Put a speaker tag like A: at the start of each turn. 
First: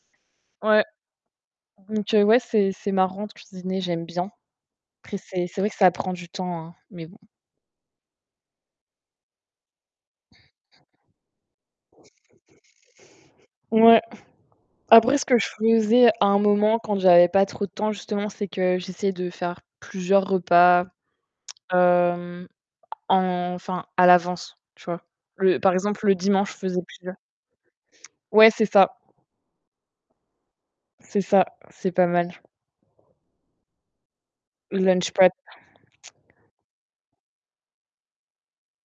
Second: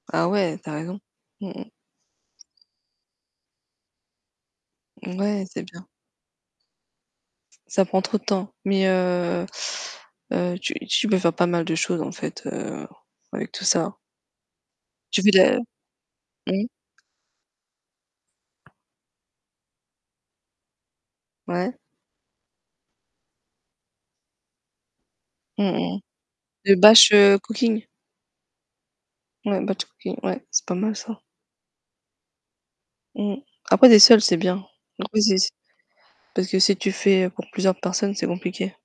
A: Ah ouais, tu as
B: Ouais.
A: raison. Mmh mh.
B: Donc heu, ouais, c'est c'est marrant de cuisiner, j'aime bien. Après,
A: Mouais,
B: c'est c'est
A: c'est
B: vrai que
A: bien.
B: ça prend du temps, hein mais bon.
A: Ça prend trop de temps, mais heu heu, tu tu peux faire pas mal de choses en fait, heu, avec tout ça.
B: Ouais. Après,
A: Tu
B: ce
A: fais de
B: que je
A: la
B: faisais à un
A: mmh.
B: moment, quand j'avais pas trop de temps, justement, c'est que j'essayais de faire plusieurs repas,
A: Ouais.
B: hem, enfin, à l'avance, tu vois? Le
A: Mmh
B: par
A: mh.
B: exemple, le dimanche, je
A: Le
B: faisais
A: bâche,
B: plusieurs
A: heu, cooking.
B: Ouais, c'est ça.
A: Ouais, batch cooking, ouais, c'est pas mal
B: C'est
A: ça.
B: ça, c'est pas mal.
A: Mmh. Après, tu es seule, c'est bien.
B: Lunch
A: Après,
B: prep.
A: c'est-c'est parce que si tu fais pour plusieurs personnes, c'est compliqué.